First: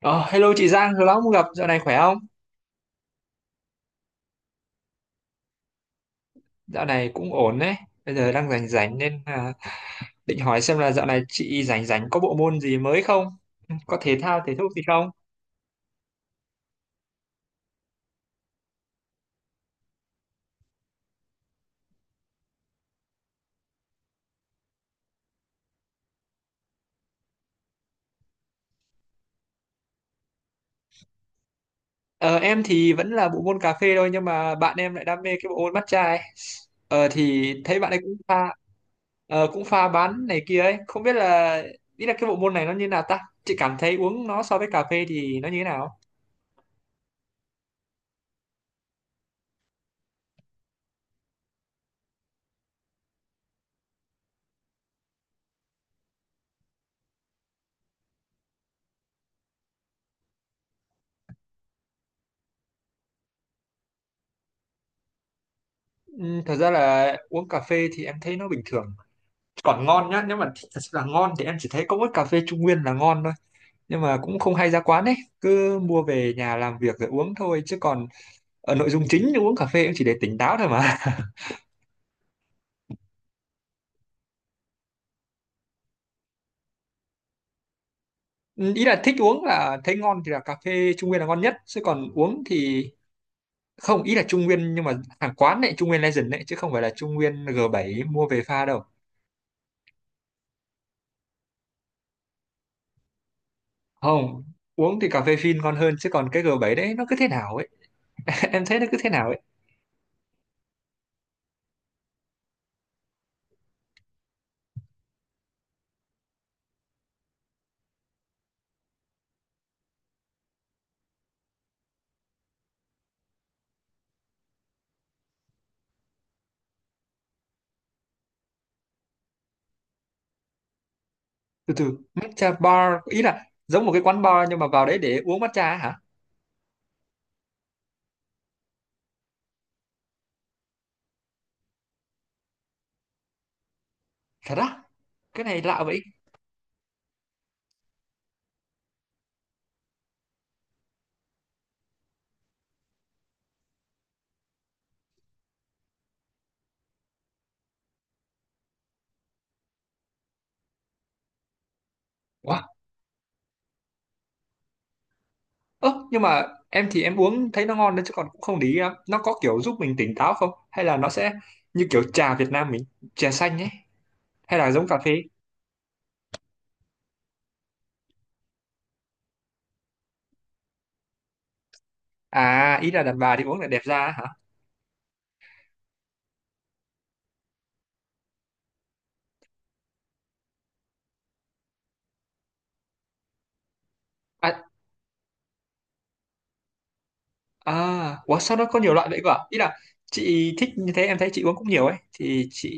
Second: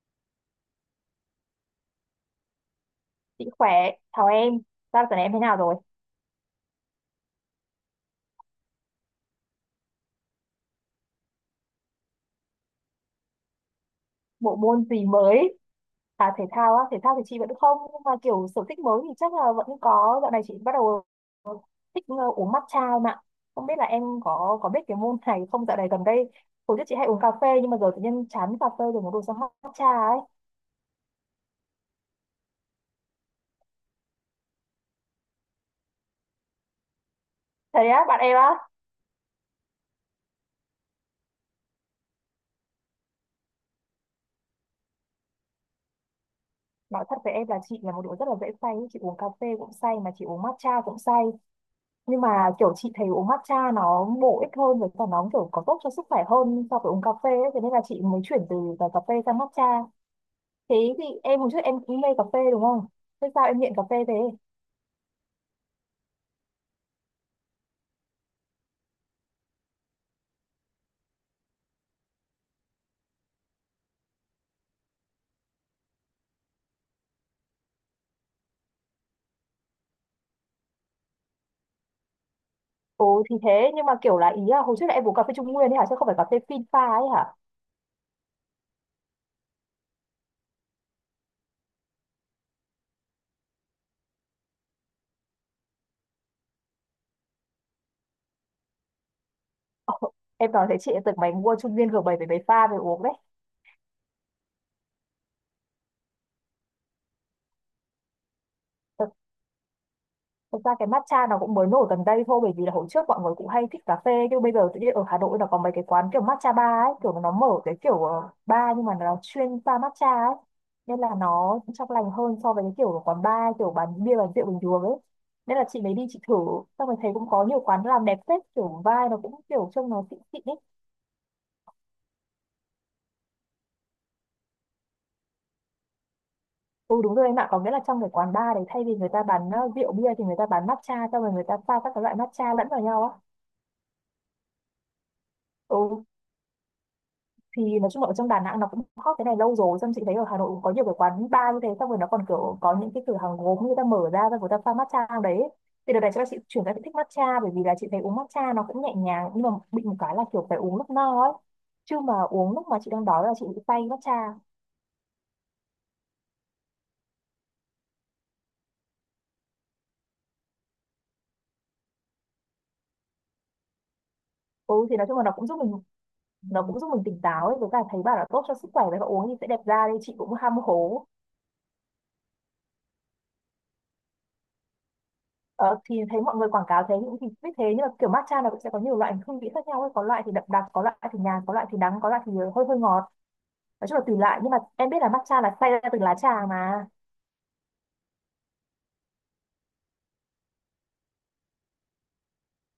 Ờ, Hello chị Giang, lâu lắm không gặp, dạo này khỏe không? Chị khỏe, chào em. Sao tuần này em thế nào rồi? Dạo này cũng ổn đấy, bây giờ đang rảnh rảnh định hỏi xem là dạo này chị rảnh rảnh có bộ môn gì mới không? Có thể Bộ thao gì môn gì không? mới? À thể thao á, thể thao thì chị vẫn không, nhưng mà kiểu sở thích mới thì chắc là vẫn có. Dạo này chị bắt đầu thích uống matcha em ạ. Không biết là em có biết cái môn này không? Dạo này gần đây, hồi trước chị hay uống cà phê nhưng mà giờ tự nhiên chán cà phê rồi muốn đổi sang matcha ấy. Ờ, em thì vẫn là bộ môn cà phê thôi nhưng mà bạn em lại đam mê cái bộ môn matcha ấy. Thì thấy Thế bạn ấy á, cũng bạn em á. pha bán này kia ấy, không biết là ý là cái bộ môn này nó như nào ta? Chị cảm thấy uống nó so với cà phê thì nó như thế nào? Nói thật với em là chị là một đứa rất là dễ say, chị uống cà phê cũng say mà chị uống matcha cũng say. Nhưng mà kiểu chị thấy uống matcha nó bổ ích hơn với cả nó kiểu có tốt cho sức khỏe hơn so với uống cà phê ấy. Thế nên là chị mới chuyển từ cả cà phê sang matcha. Thế thì em hồi trước em cũng mê cà phê đúng không? Thế sao em nghiện cà phê thế? Ừ, Thật ra là uống cà phê thì em thấy nó bình thường, còn ngon nhá, nếu mà thích thật sự là ngon thì em chỉ thấy có mỗi cà phê Trung Nguyên là ngon thôi, nhưng mà cũng không hay ra quán ấy, cứ mua về nhà làm việc rồi uống thôi, chứ còn ở nội dung chính uống cà phê cũng chỉ để tỉnh táo thôi mà. Ồ thì thế, nhưng mà kiểu là ý là hồi trước là em uống cà phê Trung Nguyên ấy hả, chứ không phải cà phê phin pha ấy hả? Ừ, Ý là thích uống là thấy ngon thì là cà phê Trung Nguyên là ngon nhất, chứ còn uống thì không, ý là Trung Nguyên nhưng mà hàng quán này, Trung Nguyên Legend đấy chứ không phải là Trung Nguyên G7 mua về pha đâu. Ồ, em nói thế chị lại tưởng mày mua Trung Nguyên G7 với mấy pha về uống đấy. Không, uống thì cà phê phin ngon hơn chứ còn cái G7 đấy nó cứ thế nào ấy. Em thấy nó cứ thế nào ấy. Thực ra cái matcha nó cũng mới nổi gần đây thôi, bởi vì là hồi trước mọi người cũng hay thích cà phê, nhưng bây giờ tự nhiên ở Hà Nội là có mấy cái quán kiểu matcha bar ấy, kiểu nó mở cái kiểu bar nhưng mà nó chuyên pha matcha ấy, nên là nó cũng trong lành hơn so với cái kiểu quán bar kiểu bán bia bán rượu bình thường ấy. Nên là chị mới đi chị thử, xong rồi thấy cũng có nhiều quán làm đẹp phết, kiểu vibe nó cũng kiểu trông nó xịn xịn ấy. Từ từ, matcha bar ý là giống một cái quán bar nhưng mà vào đấy để uống matcha á hả? Ừ đúng rồi em ạ, có nghĩa là trong cái quán bar đấy thay vì người ta bán rượu bia thì người ta bán matcha, xong rồi người ta pha các cái loại matcha lẫn vào nhau á. Thật á? Cái này lạ vậy. Ừ thì nói chung là ở trong Đà Nẵng nó cũng hot cái này lâu rồi, xong chị thấy ở Hà Nội cũng có nhiều cái quán bar như thế, xong rồi nó còn kiểu có những cái cửa hàng gốm người ta mở ra và người ta pha matcha trong đấy. Thì đợt này chắc là chị chuyển sang chị thích matcha, bởi vì là chị thấy uống matcha nó cũng nhẹ nhàng, nhưng mà bị một cái là kiểu phải uống lúc no ấy, chứ mà uống Wow. lúc mà chị đang đói là chị bị say matcha. Ơ nhưng mà em thì em uống thấy nó ngon đấy, chứ còn cũng không để ý lắm nó có kiểu giúp mình tỉnh táo không, hay là nó sẽ như kiểu trà Việt Nam mình, trà xanh ấy, hay là Ừ giống thì cà nói chung phê. là nó cũng giúp mình tỉnh táo ấy, với cả thấy bảo là tốt cho sức khỏe và uống thì sẽ đẹp da, đi chị cũng ham hố. À, ý là đàn bà thì uống lại đẹp da á hả? Ờ, thì thấy mọi người quảng cáo thế những thì biết thế, nhưng mà kiểu matcha nó cũng sẽ có nhiều loại hương vị khác nhau ấy. Có loại thì đậm đặc, có loại thì nhạt, có loại thì đắng, có loại thì hơi hơi ngọt. Nói chung là tùy loại, nhưng mà À, em biết là matcha là xay ra từ lá trà mà. à ủa sao nó có nhiều loại vậy cơ à? Ý là chị thích như thế, em thấy chị uống cũng nhiều ấy thì chị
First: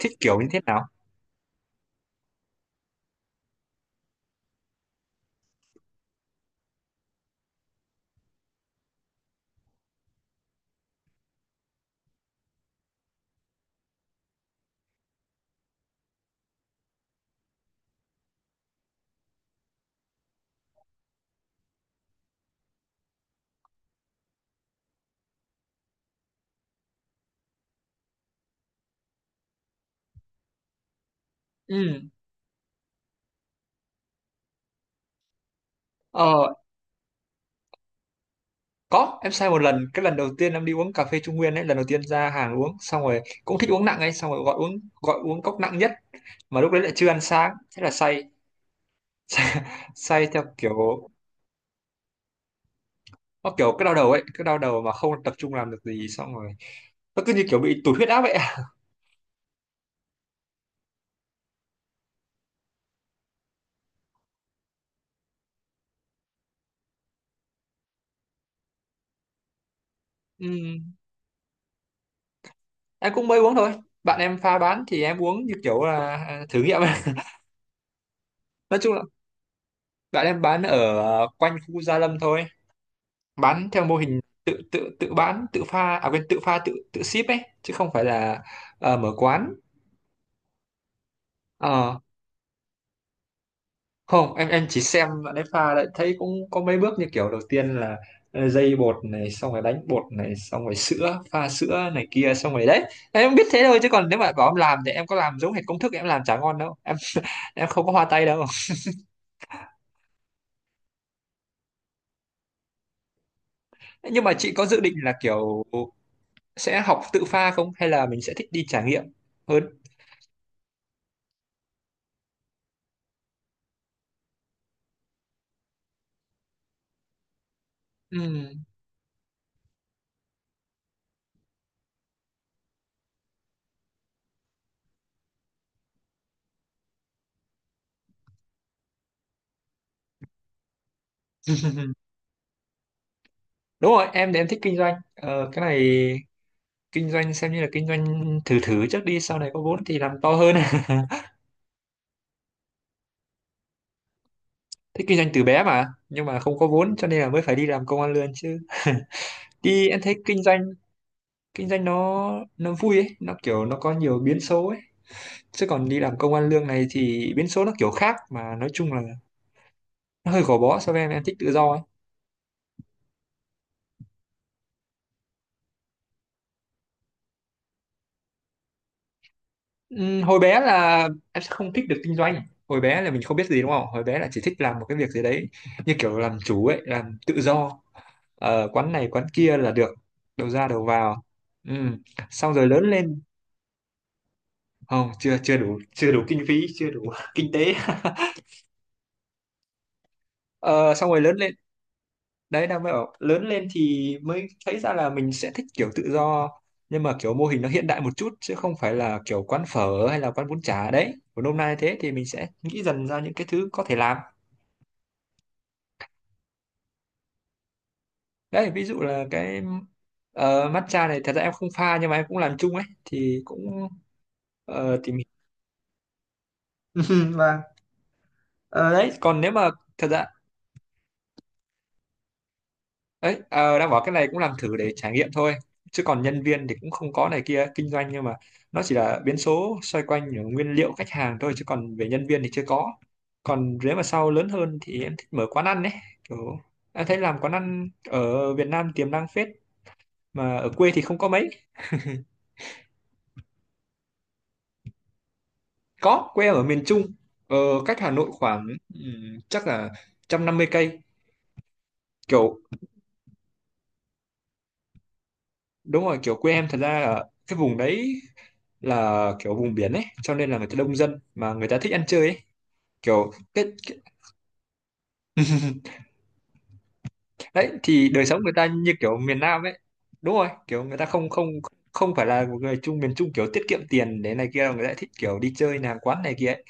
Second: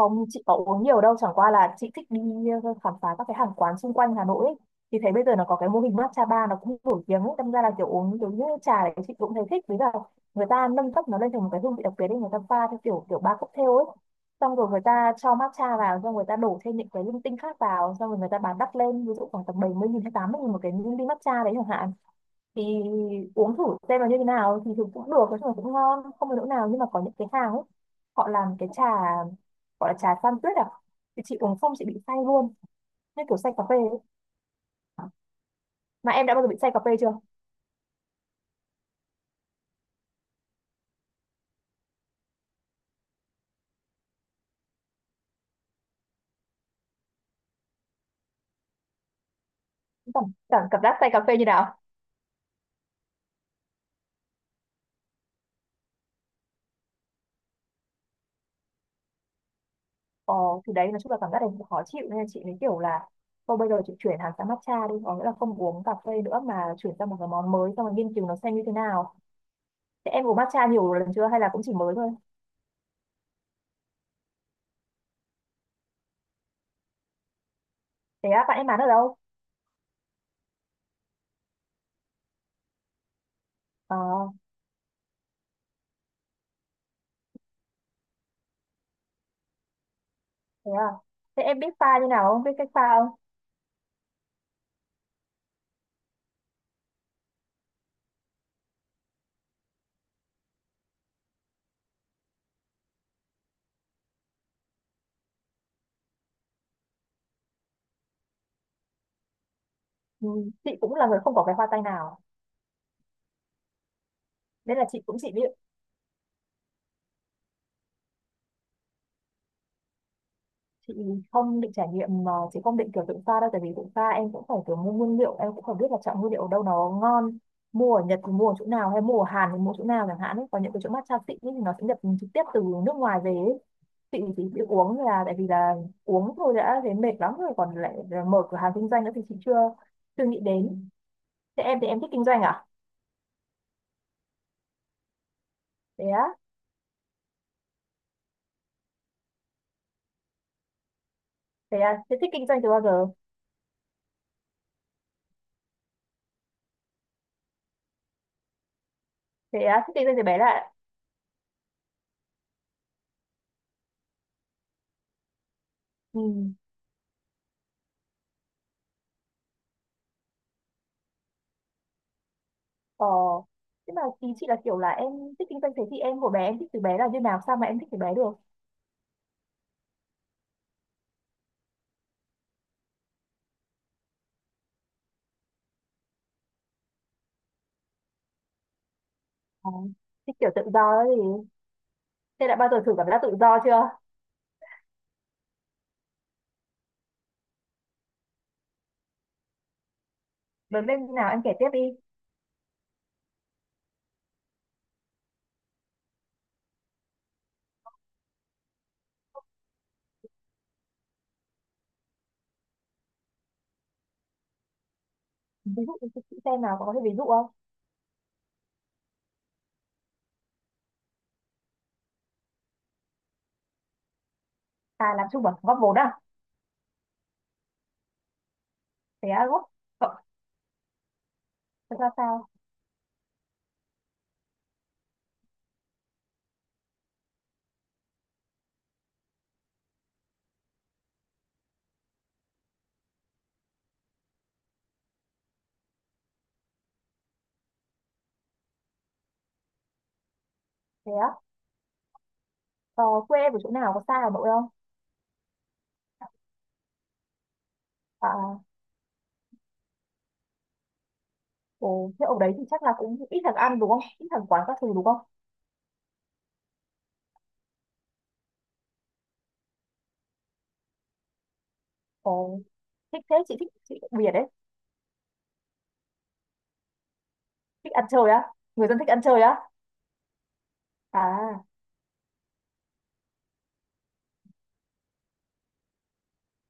thích kiểu chị như có thế uống nào? nhiều đâu, chẳng qua là chị thích đi khám phá các cái hàng quán xung quanh Hà Nội ấy. Thì thấy bây giờ nó có cái mô hình matcha bar nó cũng nổi tiếng ấy, đâm ra là kiểu uống kiểu như trà đấy chị cũng thấy thích. Với cả người ta nâng cấp nó lên thành một cái hương vị đặc biệt ấy, người ta pha theo kiểu kiểu ba cocktail ấy. Xong rồi người ta cho matcha vào, xong người ta đổ thêm những cái linh tinh khác vào, xong rồi người ta bán đắt lên, ví dụ khoảng tầm 70.000 hay 80.000 một cái ly matcha đấy chẳng hạn. Thì uống thử xem là như thế nào, thì thường cũng được, nói chung là cũng ngon không có chỗ nào, nhưng mà có những cái hàng ấy họ làm cái trà gọi là trà san tuyết à, thì chị uống xong chị bị Ừ. say luôn, như kiểu say cà phê ấy. Mà em đã bao giờ ờ. bị say cà phê chưa? Có, em sai một lần, cái lần đầu tiên em đi uống cà phê Trung Nguyên ấy, lần đầu tiên ra hàng uống, xong rồi cũng thích uống nặng ấy, xong rồi gọi uống cốc nặng nhất, mà lúc đấy lại chưa ăn sáng, thế là say, cảm, say, theo cảm, cảm giác kiểu say cà phê như nào? nó kiểu cái đau đầu ấy, cái đau đầu mà không tập trung làm được gì, xong rồi nó cứ như kiểu bị tụt huyết áp vậy. À. Ờ thì đấy, nói chung là cảm giác này cũng khó chịu, nên là chị mới kiểu là thôi bây giờ chị chuyển hẳn sang matcha đi, có nghĩa là không uống cà phê nữa mà chuyển sang một cái món mới xong rồi nghiên cứu nó xem như thế nào. Thế em uống matcha Ừm, nhiều lần chưa hay là cũng chỉ mới thôi? em cũng mới uống thôi, bạn em pha bán thì em uống như kiểu là thử nghiệm ấy. Thế á, bạn em Nói bán ở chung là đâu? bạn em bán ở quanh khu Gia Lâm thôi, bán theo Ờ. mô hình tự tự tự bán tự pha à quên tự pha tự tự ship ấy, chứ không phải là mở quán. Thế à? Thế em biết pha Ờ, như nào không? Biết cách pha không? Không, em chỉ xem bạn ấy pha lại thấy cũng có mấy bước như kiểu đầu tiên là dây bột này, xong rồi đánh bột này, xong rồi sữa, pha sữa này kia xong rồi đấy. Em biết thế thôi chứ còn nếu mà bảo em làm thì em có làm giống hệt công thức em làm chả ngon đâu em. Em không có hoa tay đâu. Ừ, chị cũng là người không có cái hoa tay nào. Nhưng mà chị có Nên dự là định chị là cũng chỉ biết, kiểu sẽ học tự pha không, hay là mình sẽ thích đi trải nghiệm hơn? chị không định trải nghiệm mà chị không định kiểu tự pha đâu. Tại vì tự pha em cũng phải kiểu mua nguyên liệu, em cũng phải biết là chọn nguyên liệu ở đâu nó ngon. Mua ở Nhật thì mua ở chỗ nào, hay mua ở Hàn thì mua chỗ nào chẳng hạn ấy. Còn những cái chỗ matcha xịn ấy thì nó sẽ nhập trực tiếp từ nước ngoài về ấy. Chị chỉ biết uống là tại vì là uống thôi đã thấy mệt lắm rồi. Còn lại là mở cửa hàng kinh doanh nữa thì chị chưa chưa nghĩ đến. Ừ. Thế em thì em thích kinh doanh à? Đúng rồi, em thì em thích kinh doanh cái này, Thế á, kinh doanh xem như là kinh doanh thử thử trước đi, sau này có vốn thì làm to hơn. thế à, thế thích kinh doanh từ bao giờ? Thích kinh doanh từ bé mà, nhưng mà không có vốn cho nên là mới phải đi làm công ăn lương chứ. Thế à, Đi thích em kinh thấy doanh từ bé kinh doanh, là kinh doanh nó nó vui ấy, nó kiểu nó có nhiều biến số ấy, chứ còn đi làm ừ. công ăn lương này thì biến số nó kiểu khác, mà nói chung là nó hơi gò bó so với em thích tự do ấy. ờ Thế mà ý chị là kiểu là em thích kinh doanh, thế thì em hồi bé em thích từ bé là như nào, sao mà em thích từ bé được? Hồi bé là em sẽ không thích được kinh doanh, hồi bé là mình không biết gì đúng không, hồi bé là chỉ thích làm một cái việc gì đấy như kiểu làm chủ ấy, làm tự do. Quán này quán kia là Ờ, được, thích đầu kiểu tự ra do đầu ấy vào. thì Ừm, thế Xong đã rồi bao giờ lớn thử cảm giác lên. tự do chưa? Không, chưa chưa đủ, chưa đủ kinh phí, chưa đủ kinh tế. Lớn Ờ, lên Xong như rồi nào lớn em kể lên, tiếp đi. đấy đang mới bảo lớn lên thì mới thấy ra là mình sẽ thích kiểu tự do, nhưng mà kiểu mô hình nó hiện đại một chút, chứ không phải là kiểu quán phở hay là quán bún chả đấy của hôm nay, thế thì mình sẽ nghĩ dần ra những cái thứ có thể làm. Ví dụ cho chị xem nào, có thể ví dụ không? Đấy ví dụ là matcha này, thật ra em không pha nhưng mà em cũng làm chung ấy, thì cũng À tìm hiểu. làm chung bằng góp vốn à? Và Ờ, đấy Thế còn á, nếu góp mà thật ờ, ra thật ra sao? đấy, đang bảo cái này cũng làm thử để trải nghiệm thôi, chứ còn nhân viên thì cũng không có này kia, kinh doanh nhưng mà nó chỉ là biến số xoay quanh ở nguyên liệu, khách hàng thôi chứ còn về nhân viên thì chưa có. Còn nếu mà sau lớn hơn thì em thích mở quán ăn đấy, kiểu em thấy làm quán ăn ở Việt Nam tiềm năng phết, mà ở quê thì Thế không có à, mấy. ờ, quê em ở chỗ nào, có xa Hà Nội không? Có, quê em ở miền Trung, ờ, cách Hà Nội À. khoảng chắc là 150 cây. Ồ thế ở đấy Kiểu thì chắc là cũng ít thằng ăn đúng không, ít thằng quán các thứ đúng không? đúng rồi, kiểu quê em thật ra là cái vùng đấy là kiểu vùng biển ấy, cho nên là người ta đông dân mà người ta thích ăn chơi ấy. Ồ thích Kiểu thế, chị thích, cái... chị đặc biệt đấy. Đấy Thích ăn thì đời chơi sống á? người ta Người như dân thích kiểu ăn miền chơi á? Nam ấy. Đúng rồi, kiểu người ta không không À. không phải là một người Trung, miền Trung kiểu tiết kiệm tiền để này kia, người ta thích kiểu đi chơi nàng quán này kia ấy.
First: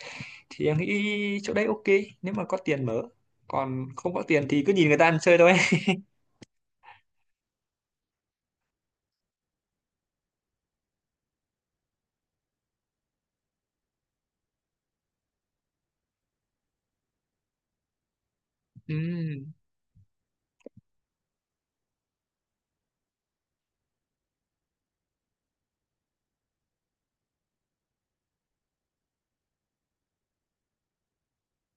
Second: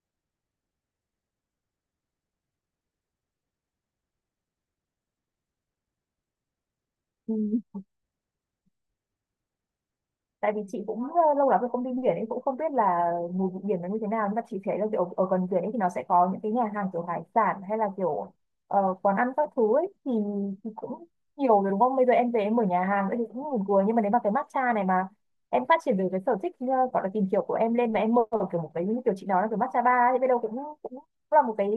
Thì em nghĩ chỗ đấy ok nếu mà có tiền mở. Còn không có tiền thì cứ nhìn người ta ăn chơi thôi. Ừ. Tại vì chị cũng lâu lắm rồi không đi biển nên cũng không biết là mùi vị biển nó như thế nào, nhưng mà chị thấy là kiểu ở gần biển ấy thì nó sẽ có những cái nhà hàng kiểu hải sản hay là kiểu quán ăn các Ừm. thứ ấy thì cũng nhiều rồi đúng không, bây giờ em về em mở nhà hàng nữa thì cũng buồn cười, nhưng mà nếu mà cái matcha này mà em phát triển được cái sở thích gọi là tìm hiểu của em lên mà em mở kiểu một cái như kiểu chị nói là kiểu matcha bar ấy, biết đâu cũng cũng là một cái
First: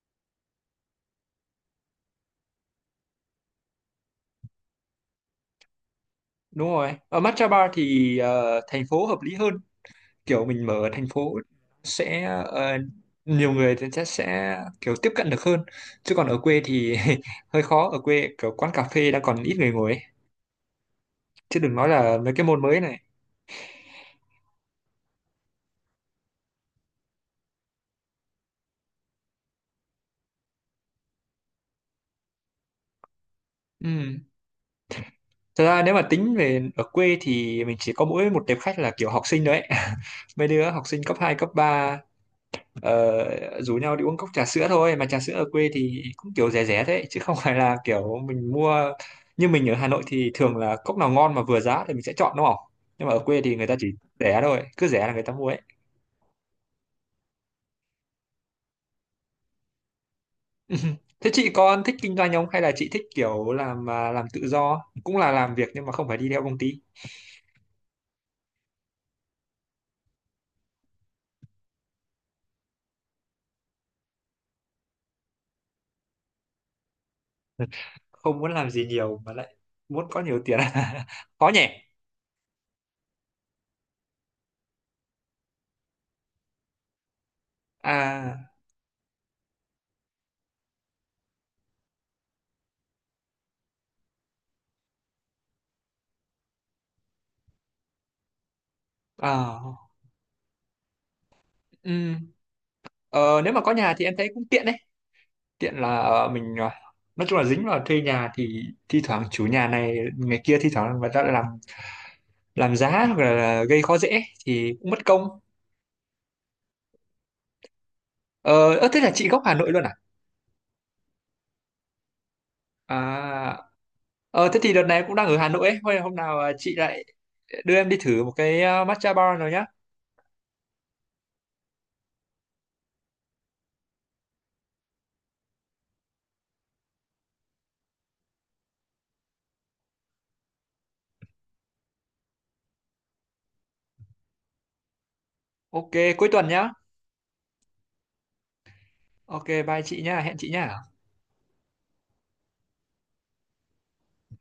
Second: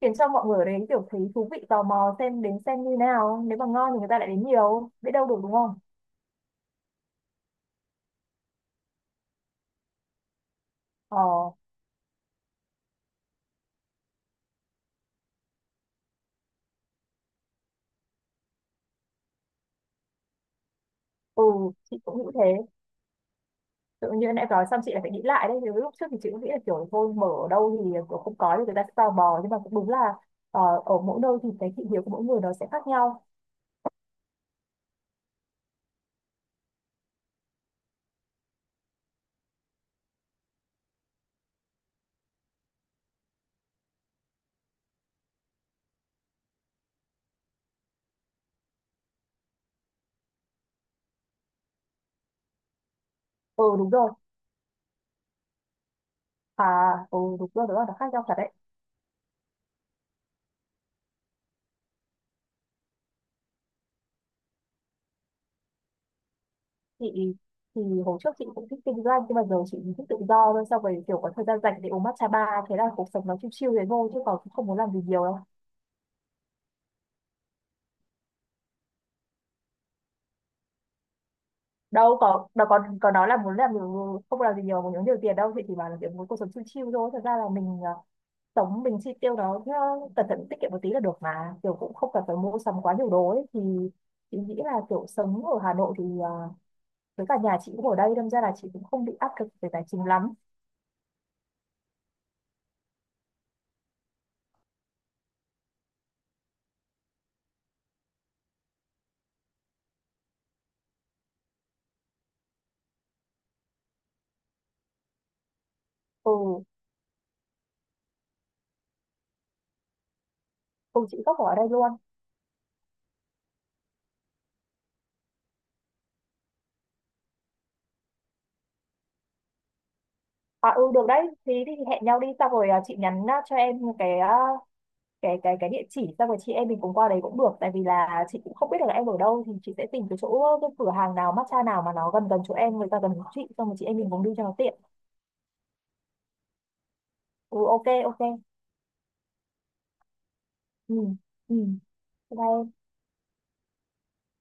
khiến cho mọi người ở đấy kiểu thấy thú vị tò mò xem đến xem như nào, nếu mà ngon thì người ta lại đến nhiều, biết đâu được đúng không? Đúng rồi, ở matcha bar thì thành phố hợp lý hơn, kiểu mình mở ở thành Ờ. phố sẽ nhiều người thì chắc sẽ kiểu tiếp cận được hơn, chứ còn ở quê thì hơi khó, ở quê kiểu quán cà phê đã còn ít người ngồi ấy, Ừ, chứ đừng nói chị cũng là nghĩ mấy cái môn thế. mới này. Tự nhiên nãy nói xong chị lại phải nghĩ lại đấy. Nếu lúc trước thì chị cũng nghĩ là kiểu thôi mở ở đâu thì kiểu không có thì người ta sẽ tò mò. Nhưng mà cũng đúng là ở mỗi nơi thì cái thị hiếu của mỗi người nó sẽ khác nhau. Ừ. Thật ra nếu mà tính về ở quê thì mình chỉ có mỗi một tệp khách là kiểu học sinh đấy, mấy đứa học sinh cấp 2 cấp 3 rủ nhau đi uống cốc trà sữa thôi, mà trà sữa ở quê thì cũng kiểu rẻ rẻ đấy chứ không phải là kiểu mình mua như mình ở Hà Nội thì thường là cốc nào ngon mà vừa giá thì mình sẽ chọn đúng không, nhưng mà ở quê thì Ừ người ta chỉ đúng rồi. rẻ thôi, cứ rẻ là người ta mua ấy. À, ừ đúng rồi, nó khác nhau thật đấy. Thế chị con thích kinh doanh không, hay là chị thích kiểu làm làm tự do cũng là làm việc nhưng mà không phải đi theo công ty? Chị thì hồi trước chị cũng thích kinh doanh, nhưng mà giờ chị thích tự do thôi. Sau rồi kiểu có thời gian rảnh để uống matcha bar. Thế là cuộc sống nó chill chill thế thôi, chứ còn cũng không muốn làm gì nhiều đâu. Không muốn làm gì nhiều mà lại muốn có nhiều tiền, khó nhỉ. Đâu có nói là muốn không làm gì nhiều, muốn kiếm nhiều tiền đâu. Chị chỉ bảo là kiểu muốn cuộc sống chill chill thôi. Thật ra là mình À. tổng mình chi tiêu đó nó cẩn thận tiết kiệm một tí là được, mà kiểu cũng không cần phải mua sắm quá nhiều đồ ấy, thì chị nghĩ là kiểu sống ở Hà Nội thì với cả nhà chị cũng ở đây, đâm ra là chị cũng không bị áp lực về tài À. chính lắm. Ừ. Nếu mà có nhà thì em thấy cũng tiện đấy, tiện là nói chung là dính vào thuê nhà thì thi thoảng chủ nhà này ngày kia, thi thoảng người ta lại làm giá hoặc là gây khó dễ thì cũng mất công. Ừ. Thế là chị gốc Hà Nội luôn à? Ừ chị gốc ở đây luôn. À. Ờ thế thì đợt này cũng đang ở Hà Nội ấy. Thôi hôm nào chị lại đưa em đi thử một cái matcha bar rồi nhá. À ừ được đấy thì, đi thì hẹn nhau đi xong rồi chị nhắn cho em cái cái địa chỉ, xong rồi chị em mình cùng qua đấy cũng được, tại vì là chị cũng không biết được là em ở đâu, thì chị sẽ tìm cái chỗ cái cửa hàng nào matcha nào mà nó gần gần chỗ em, người ta gần chỗ chị, xong rồi chị em mình cùng đi cho nó tiện. Ok, cuối tuần nhá. Ừ, ok ok. Ok, bye chị nhá, hẹn chị nhá. Ừ. Ừ. Đây.